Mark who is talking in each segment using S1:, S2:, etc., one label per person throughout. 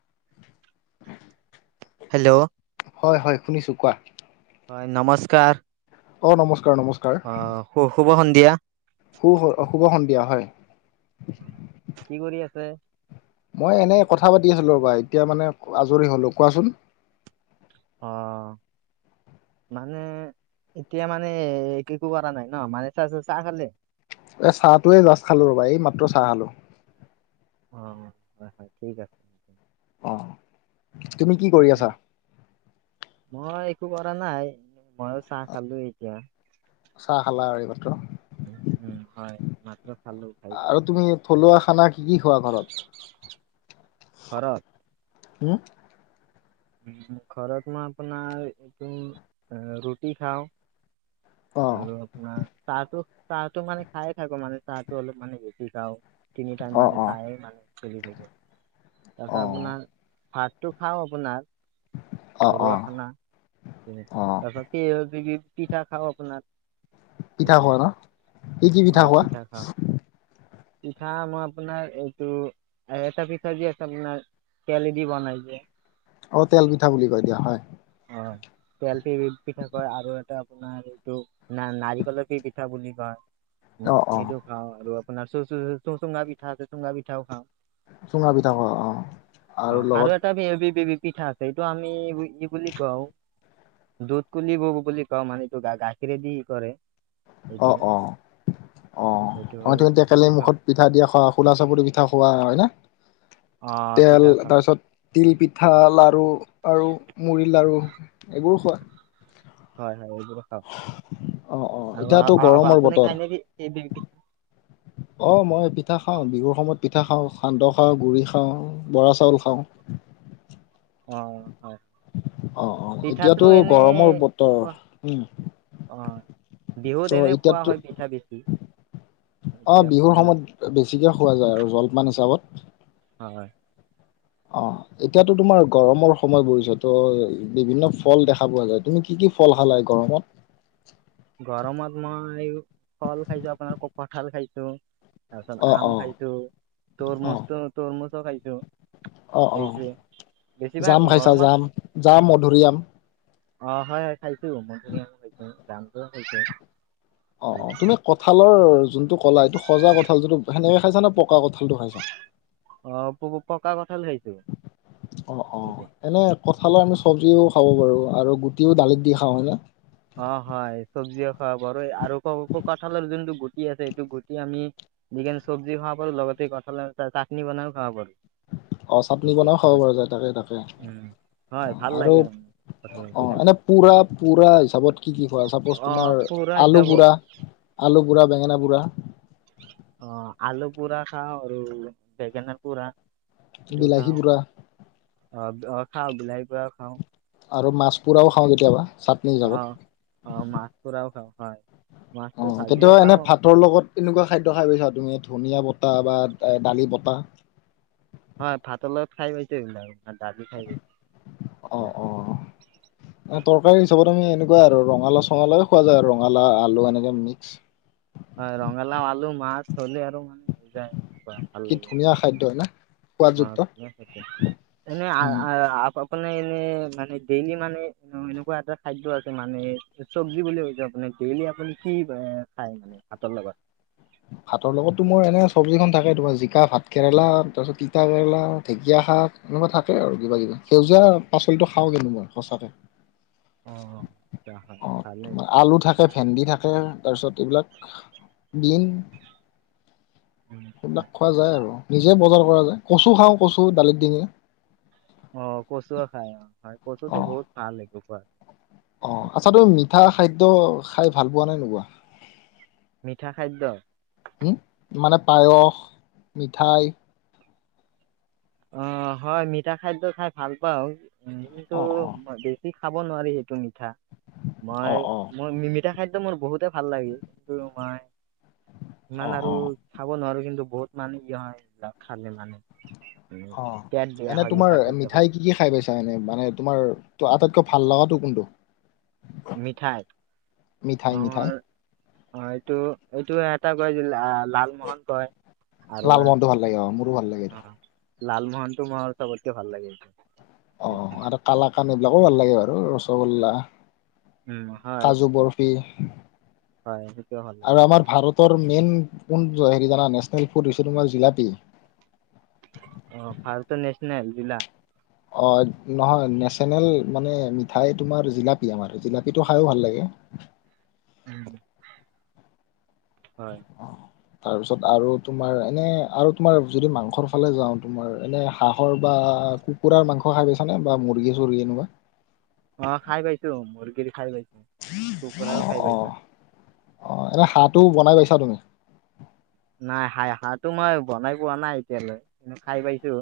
S1: [inaudible]
S2: Hello.
S1: হয় হয়, শুনিছোঁ কোৱা।
S2: হয়, নমস্কাৰ।
S1: অ নমস্কাৰ-নমস্কাৰ।
S2: আহ শু শুভ সন্ধিয়া।
S1: শু অ শুভ সন্ধিয়া, হয়।
S2: কি কৰি আছে?
S1: মই এনেই কথা পাতি আছিলোঁ ৰ'বা এতিয়া মানে আজৰি হ'লোঁ কোৱাচোন।
S2: অঁ। মানে এতিয়া মানে এক - একো কৰা নাই ন, মানে চ - চাহ খালে?
S1: এই চাহটোৱে জাষ্ট খালো ৰ'ব এই মাত্ৰ চাহ খালোঁ।
S2: অঁ, হয় হয় ঠিক আছে।
S1: অঁ।
S2: মই একো কৰা নাই। মইও চাহ খালো এতিয়া,
S1: চাহ খালা আৰু এইমাত্ৰ
S2: উম হয়। মাত্ৰ খালো খাই কিনে
S1: আৰু তুমি থলুৱা খানা কি কি খোৱা ঘৰত?
S2: ঘৰত
S1: হম।
S2: উম, খৰত আপোনাৰ তম- ৰুটি খাও।
S1: অ
S2: আৰু আপোনাৰ চাহটো চাহটো মানে খায়ে থাকো মানে চাহটো অলপ মানে বেছি খাও, তিনি টাইম
S1: অ
S2: মানে
S1: অ
S2: চাহে মানে। চলি থাকে,
S1: অ
S2: তাৰপিছত আপোনাৰ ভাতটো খাও আপোনাৰ।
S1: অ অ
S2: ঘৰুৱাখানা
S1: অ
S2: [unintelligible] বিধ পিঠা খাও আপোনাৰ।
S1: পিঠা
S2: এইটো
S1: খোৱা ন কি-কি পিঠা
S2: অঁ
S1: খোৱা?
S2: খাওঁ পিঠা মই আপোনাৰ এইটো এটা পিঠা যি আছে আপোনাৰ তেলে দি বনাই যে।
S1: অ' তেল পিঠা বুলি কয় দিয়া হয়।
S2: অঁ। তেল পি -পিঠা কয় আৰু এটা আপোনাৰ এইটো ন- নাৰিকলৰ পি -পিঠা বুলি কয়।
S1: অ অ
S2: সেইটোও খাওঁ আৰু আপোনাৰ চ-চ চুঙা পিঠা আছে চুঙা পিঠাও খাওঁ।
S1: চুঙা পিঠা খোৱা অ
S2: অ আৰু এটা [unintelligible] পিঠা আছে এইটো আমি কি বুলি কি কওঁ দুধ কুলিব বুলি কওঁ মানে সেইটো গাখীৰে দি কৰে। এইটো
S1: অঁ, অঁ।
S2: সেইটো
S1: অ ত -তুমি টেকেলি
S2: সেইটো খাওঁ
S1: মুখত পিঠা দিয়া খোৱা খোলা চাপৰি পিঠা খোৱা হয় নে?
S2: অঁ।
S1: তেল তাৰপিছত তিল পিঠা লাৰু আৰু মুড়িৰ লাৰু। এইবোৰো খোৱা।
S2: হয়-হয়। খা
S1: অ অ
S2: আৰু
S1: এতিয়াতো
S2: আ-
S1: গৰমৰ
S2: আপুনি
S1: বতৰ
S2: খাই নেবি সেই?
S1: অ মই পিঠা খাওঁ বিহুৰ সময়ত পিঠ পিঠা খাওঁ সান্দহ খাওঁ গুড়ি খাওঁ বৰা চাউল খাওঁ।
S2: অঁ।
S1: অঁ, অঁ এতিয়াতো গৰমৰ বতৰ উম।
S2: অঁ, বিহুত এনে খোৱা হয় পিঠা বেছি।
S1: অঁ,
S2: এতিয়া
S1: বিহুৰ
S2: খোৱাই নহয়
S1: সময়ত বেছিকে খোৱা যায় আৰু জলপান হিচাপত।
S2: হয়।
S1: অঁ, এতিয়াতো তোমাৰ গৰমৰ সময় পৰিছে ত' বিভিন্ন ফল দেখা পোৱা যায় তুমি কি কি কি কি ফল খালা এই গৰমত।
S2: গৰমত মই ফল খাইছো আপোনাৰ ক-কঠাল খাইছো।
S1: অ
S2: তাৰপিছত আম
S1: অ
S2: খাইছো তৰমুচটো তৰমুচো খাইছো।
S1: অঁ, অঁ
S2: সেইটোৱে বেছিভাগ
S1: জাম খাইছা
S2: গৰমত
S1: জাম, জাম মধুৰিআম।
S2: অ হয় হয় খাইছো মধুৰি আম খাইছো জামটো খাইছো
S1: অ অ
S2: এইয়া।
S1: তুমি কঁঠালৰ যোনটো কলা সেইটো সজা কঁঠাল যিটো সেনেকে খাইছা নে পক
S2: অ প-পকা কঠাল খাইছো।
S1: অ অ
S2: সেইটো
S1: এনে কঠালৰ আমি চব্জিও খাব পাৰো আৰু গুটিও দালিত দি খাওঁ হয় ন
S2: অ হয় চব্জিও খাব পাৰো আৰু ক-ক-কঁঠালৰ যোনটো গুট কি আছে এইটো গুটি আমি যিকোনো চব্জি খাব পাৰোঁ লগতে কঁঠাল চাটনি বনাইও খাব পাৰো।
S1: অ চাটনি
S2: এইটো
S1: বনাইও খাব
S2: গুট।
S1: পাৰো যায় তাকে তাকে অ
S2: উম হয় ভাল
S1: আৰু
S2: লাগে মানে কঁঠালৰ
S1: অ
S2: গুটি খাই
S1: এনে পুৰা পুৰা হিচাপত কি কি খোৱা চাপ'জ
S2: অ
S1: তোমাৰ
S2: পুৰা
S1: আলু
S2: হিচাপত
S1: পোৰা আলু পোৰা বেঙেনা পোৰা
S2: অ আলু পুৰা খাও আৰু বেগেনাৰ পুৰা সেইটো
S1: বিলাহী
S2: খাওঁ
S1: পুৰা
S2: অ অ খাওঁ বিলাহীৰ পৰা খাওঁ।
S1: আৰু মাছ পোৰাও খাওঁ কেতিয়াবা। চাটনি
S2: অ
S1: হিচাপত
S2: অ মাছ পৰাও খাওঁ হয় মাছটো
S1: অ
S2: ভাজিও
S1: কেতিয়াবা
S2: খাওঁ
S1: এনে ভাতৰ লগত এনেকুৱা খাদ্য খাই পাইছা তুমি ধুনীয়া বতা বা দালি বতা
S2: হয় ভাতৰ লগত খাই পাইছো এইবিলাক। দালি খাই পাইছো
S1: অ
S2: এইবিলাক
S1: অ তৰকাৰী হিচাপত আমি এনেকুৱা আৰু ৰঙালা চঙলাও খোৱা যায় আৰু ৰঙালা আলু এনেকে মিক্স।
S2: হয়, ৰঙালাও আলু মাছ হ'লে আৰু হৈ যায় এনেকুৱা ভাল
S1: কি
S2: লাগে।
S1: ধুনীয়া খাদ্য হয় না। সোৱাদযুক্ত
S2: এনে আপোনি এনে, মানে ডেইলি মানে এনেকুৱা এটা খাদ্য আছে। মানে চব্জি বুলি কৈছো, আপোনি ডেইলি আপুনি কি খাই ভাতৰ লগত?
S1: ভাতৰ লগতো মোৰ এনে চব্জিখনন থাকে, তোমাৰ জিকা ভাত কেৰেলা তাৰপিছত তিতা কেৰেলা ঢেকীয়া। শাক এনেকুৱা থাকে আৰু কিবা - কিবা সেউজীয়া পাচলিটো খাওঁ কেনু মই সঁচাকে।
S2: অ' হ'ব দিয়া।
S1: অ' আলু থাকে ভেন্দি থাকে তাৰপিছত এইবিলাক বিন
S2: উম,
S1: সেইবিলাক
S2: হয়।
S1: খোৱা যায় আৰু নিজে বজাৰ কচু খাওঁ কচু দালিত দিউ
S2: অ' কচু খাই অ' কচুটো বহুত ভাল হয় কচুট
S1: অ' আচ্ছা তুমি মিঠা খাদ্য খাই ভাল পোৱা নে নোপোৱা?
S2: মিঠা খাদ্য।
S1: উম মানে পায়স, মিঠাই,
S2: অ' হয় মিঠা খাদ্যয় খাই ভাল পাওঁ। কিন্তু
S1: অ' অ'।
S2: বেছি খাব নোৱাৰি সেইটো মিঠা,
S1: অ অ
S2: মই
S1: অ
S2: মই মিঠা খাদ্যৰ মোৰ বহুতে ভাল লাগে, কিন্তু মই
S1: অ
S2: ইমান আৰু
S1: অ
S2: খাব নোৱাৰো কিন্তু বহুত মানে কি হয় খালে মানে। উম, পেট
S1: অঁ।
S2: বেয়া
S1: এনে
S2: হয়
S1: তোমাৰ
S2: মিঠা খাদ্য খালে
S1: মিঠাই কি কি খাই পাইছা। এনে মানে তোমাৰ আটাইতকৈ ভাল লগাটো কোনটো,
S2: মিঠাই
S1: মিঠাই মিঠাই
S2: অ'। অ' এইটো এটা কইছিল। [inaudible] লাল মহন্তই, আৰু
S1: লালমোহনটো ভাল লাগে অ মোৰো ভাল লাগে এইটো।
S2: অ' লাল মহন মোৰ চবতকৈ ভাল লাগে এইটো।
S1: অ', আৰু কালাকান এইবিলাকো ভাল লাগে বাৰু ৰসগোল্লা।
S2: উম হয়
S1: কাজু বৰফি।
S2: হয় সেইটোৱে ভাল লাগে
S1: আৰু আমাৰ ভাৰতৰ মেইন কোন হেৰি জানা নেচনেল ফুড হৈছে তোমাৰ জিলাপি।
S2: অঁ, ফালটো নেচনেল জিলা।
S1: অঁ, নহয় নেশ্যনেল মানে মিঠাই তোমাৰ জিলাপী আমাৰ জিলাপীটো খায়ো ভাল লাগে।
S2: হয়।
S1: তাৰ পিছত আৰু তোমাৰ এনে আৰু তোমাৰ যদি মাংসৰ ফালে যাওঁ তোমাৰ এনে হাঁহৰ বা, বা কুকুৰাৰ মাংস খাই পাইছানে বা মুৰ্গী- চুৰ্গী এনেকুৱা।
S2: অঁ, খাই পাইছো মুৰ্গীৰ খাই পাইছো কুকুৰাৰো
S1: অ',
S2: খাই
S1: অ',
S2: পাইছো।
S1: অ এনেই হাঁহটো বনাই পাইছা তুমি?
S2: নাই হাঁহটো মই বনাই পোৱা নাই এতিয়ালৈ কিন্তু, খাই পাইছো।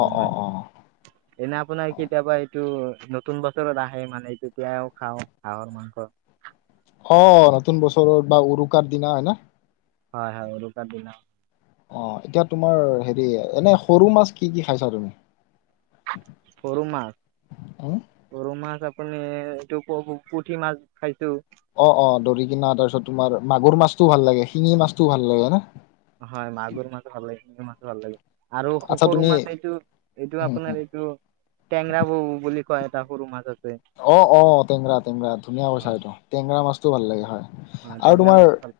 S1: অ',
S2: অলমান,
S1: অ', অ',
S2: এনে আপোনাৰ কেতিয়াবা এইটো নতুন বছৰত আহে মানে যেতিয়া খাওঁ হাহৰ মাংস।
S1: অ', নতুন বছৰত বা উৰুকাৰ দিনা হয় নে?
S2: হয় হয় উৰুকা দিনা।
S1: অ' এতিয়া তোমাৰ হেৰি, এনে সৰু মাছ কি কি খাইছা তুমি?
S2: সৰু মাছ,
S1: উম,
S2: সৰু মাছ আপ এনে, এইটো পুঠি মাছ খাইছো।
S1: অঁ, অঁ দৰি কিনা তাৰপিছত তোমাৰ মাগুৰ মাছটোও ভাল লাগে। শিঙি মাছটোও ভাল লাগে না?
S2: হয় মাগুৰ মাছ ভাল লাগে। শিঙি মাছো ভাল লাগে। আৰু
S1: আচ্ছা
S2: সৰু
S1: তুমি
S2: মাছ এইটো, এইটো
S1: উম, উম।
S2: আপোনাৰ এইটো টেঙৰা বৌ বুলি কোৱা এটা সুৰুমাছত।
S1: অঁ, অঁ টেংৰা টেংৰা ধুনীয়া
S2: অ
S1: পইছা এইটো টেঙেৰা মাছতটো ভাল লাগে হয়। আৰু
S2: টেঙৰা
S1: তোমাৰ
S2: মাছ ভাল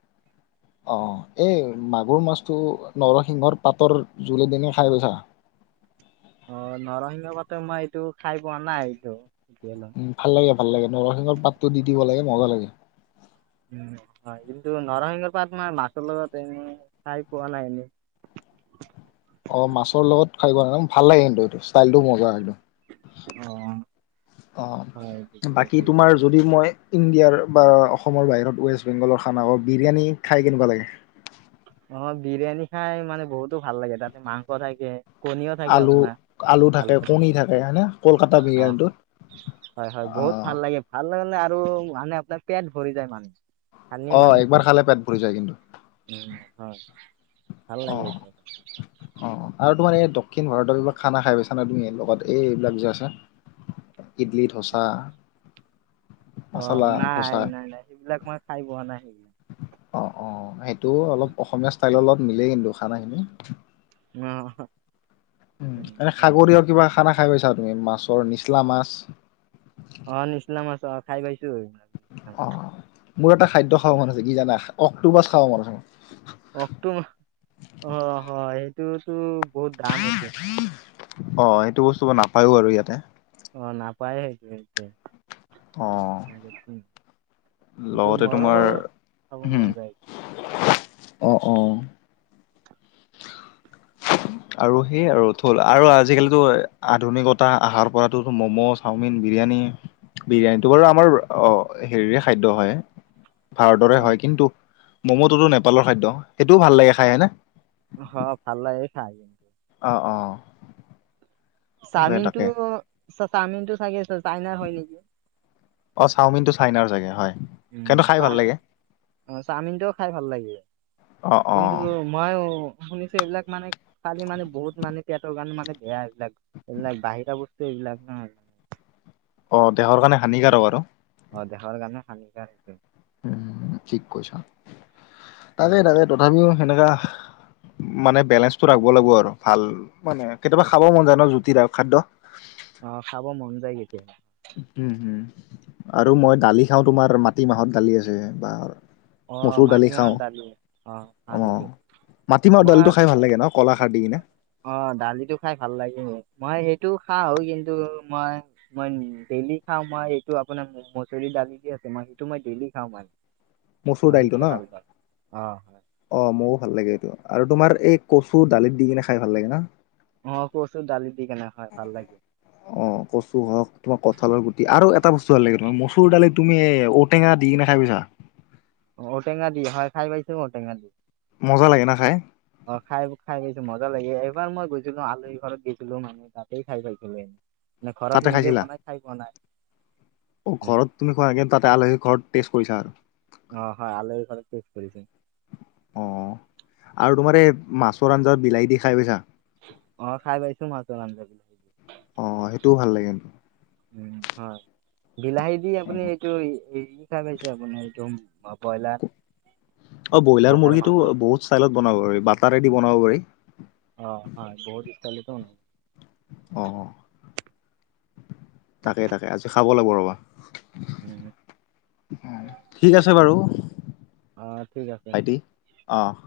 S1: অঁ এই। মাগুৰ মাছটো নৰসিংহৰ পাতৰ জোলে দিনে খাই পাইছা?
S2: অ' নৰসিংহ পাতে মই এইটো খাই পোৱা নাই এইটো। এতিয়ালৈ
S1: উম, ভাল লাগে, ভাল লাগে নৰসিংহৰ পাতটো দি দিব লাগে মজা লাগে।
S2: উম, হয় কিন্তু নৰসিংহৰ পাত মাৰ মাছৰ লগত এনেই খাই পোৱা নাই এনেই। [unintelligible]
S1: অ' মাছৰ লগত খাই ভাল লাগে কিন্তুটো ষ্টাইলটো মজা একদম।
S2: অ', হয় বুজি
S1: অ' বাকী
S2: পাইছোঁ।
S1: তোমাৰ যদি মই। ইণ্ডিয়াৰ বা অসমৰ বাহিৰত ৱেষ্ট বেংগলৰ খানা হক বিৰিয়ানী খাই কেনেকুৱা লাগে?
S2: অ' বিৰিয়ানী খাই মানে বহুতো ভাল লাগে, তাতে মাংস থাকে। কণীও থাকে
S1: আলু
S2: আপোনাৰ।
S1: আলু
S2: ভাল
S1: থাকে, কণী থাকে হয়নে কলকাতা
S2: অ',
S1: বিৰিয়ানীটোত।
S2: হয়, হয়
S1: অ
S2: বহুত ভাল লাগে, ভাল লাগে আৰু মানে আপোনাৰ পেট ভৰি যায় মানুহটো
S1: আহ একবাৰ খালে পেট ভৰিৰি যায় কিন্তু।
S2: উম, হয়, ভাল
S1: অ
S2: লাগে।
S1: অ আৰু তোমাৰ এই দক্ষিণ ভাৰতৰ এইবিলাক খানা খাই পাইছানে? তুমি এই লগত এইবিলাক যে আছে। ইডলি, ধোচা
S2: অ'
S1: মচলা
S2: নাই
S1: ধচা
S2: নাই নাই সেইবিলাক মই খাই পোৱা নাই সেইবিলাক।
S1: অ' অ' সেইটো অলপ অসমীয়া ষ্টাইলৰ লগত মিলেই কিন্তু খানাখিনি।
S2: উম, হ'ম।
S1: উম, এনে সাগৰীয়া কিবা খানা খাই পাইছা তুমি মাছৰ নিচলা মাছ?
S2: অ' নিচলামছ অ' খাই পাইছোঁ।
S1: অ' মোৰ এটা খাদ্য খাব মন আছে কি জানা অক্টোপাছত খাব মন আছে‌ মোৰ।
S2: অ' অ' সেইটোতো বহুত দাম সেইটো।
S1: অহ' সেইটো বস্তু ব নাপায়ো আৰু ইয়াতে।
S2: অ' নাপায় সেইটো
S1: লগতে
S2: মোৰো
S1: তোমাৰ,
S2: খাব মন
S1: উম
S2: যায়
S1: আহ অ'।
S2: [inaudible]
S1: আৰু সেইয় আৰু থ'ল আৰু আজিকালিতো আধুনিকতা অহাৰ পৰাতো ম'ম' চাওমিন বিৰিয়ানী বিৰিয়ানীটো বাৰু আমাৰ অ 'হেৰিৰে খাদ্য হয়। ভাৰতৰে
S2: অ
S1: হয় কিন্তু ম'ম'টোতো নেপালৰ খাদ্য সেইটোও ভাল লাগে খাই হয়নে?
S2: অঁ, ভাল লাগে খাই।
S1: অঁ অঁ।
S2: চামিন তটো চ - চামিন তটো চাগে আছ
S1: অ' চাওমিনটো চাইনাৰ চাগে হয়।
S2: উম
S1: কিন্তু খাই ভাল
S2: চাওমিন
S1: লাগে
S2: অ' চাওমিনটোও খাই ভাল লাগে।
S1: অ অ
S2: কিন্তু মই শুনিছো এইবিলাক মানে খালে মানে বহুত মানে এয়াত গান মানে বেয়া এইবিলাক এইবিলাক বাহিৰা বস্তু এইবিলাক নয়
S1: অ' দেহৰ কাৰণে হানিকাৰক আৰু।
S2: অ' দেহৰ কাৰণে হানিকাৰ হৈছে।
S1: উম ঠিক কৈছা তাকে
S2: উম।
S1: - তাকে তথাপিও সেনেকা মানে বেলেঞ্চটো ৰাখিব লাগিব আৰু ভাল মানে কেতিয়াবা খাব মন যায় ন জুতি খাদ্য।
S2: অ' খাব মন যায় কেতিয়াবা।
S1: হম হম আৰু মই দালি খাওঁ তোমাৰ মাটি মাহৰ দালি আছে বা
S2: অ'
S1: মচুৰ দালি
S2: মাটি মাহৰ
S1: খাওঁ
S2: দালি অ' ভালেইটো মই
S1: কলাশাৰ দি কেনে।
S2: অ' দালিটো খাই ভাল লাগে, মই সেইটো খাও কিন্তু মই- মই ডেইলি খাওঁ মই এইটো আপোনাৰ মচৰি দালি দি আছে সেইটো মই ডেইলি খাওঁ মাৰ
S1: মচুৰ দাইলটো নহ,
S2: হয়।
S1: অ মোৰো ভাল লাগে এইটো, আৰু তোমাৰ এই কচু, দালিত দি কিনে খাই ভাল লাগে না
S2: অহ, কচু, দালি দি কেনে হয় ভাল লাগে,
S1: অ কচু হওক, তোমাৰ কঁঠালৰ গুটি আৰু এটা বস্তু ভাল লাগে, তোমাৰ মচু মচুৰ দালি তুমি এহ, ঔ টেঙা দি কিনে খাই পাইছা?
S2: অহ ঔ-টেঙা দি, হয় খাই পাইছোঁ ঔ-টেঙা দি
S1: মজা লাগে না খাই
S2: অহ, খাই খাই পাইছোঁ মই লাগে এবাৰ মই গৈছিলো আলহীৰ ঘৰত গৈছিলো মান তাতেই খায় পাইছিলো এনে। মানে ঘৰত
S1: তাতে
S2: নিজে
S1: খাইছিলা
S2: বনাই খাই পোৱা নাই।
S1: অ
S2: উম।
S1: ঘৰত তুমি খোৱা তাতে আলহী ঘৰত টেষ্ট কৰিছা।
S2: অ হয় আল ঘৰত টেষ্ট কৰিছো।
S1: অ আৰু তোমাৰ এই মাছৰ আঞ্জাত বিলাহী দি খাই পাইছা?
S2: অ খাই পাইছো মাছ আঞ্জা বিলাহিদি।
S1: অ সেইটোও ভাল লাগে কিন্তু
S2: উম হয়। বিলাহী দি আপুনি এইটো খাই পাইছে আপোনাৰ এইটো ব্ৰইলাৰ?
S1: অ ব্ৰইলাৰ মুৰ্গীটো বহুত চাইলত বনাব পাৰি বাটাৰেদি বনাব পাৰি।
S2: অ হয় বহুত ষ্টাইলতো
S1: আহ তাকে তাকে আজি খাব লাগিব ৰবা।
S2: উম
S1: ঠিক আছে বাৰু।
S2: অ ঠিক আছে
S1: ভাইটি অঁ।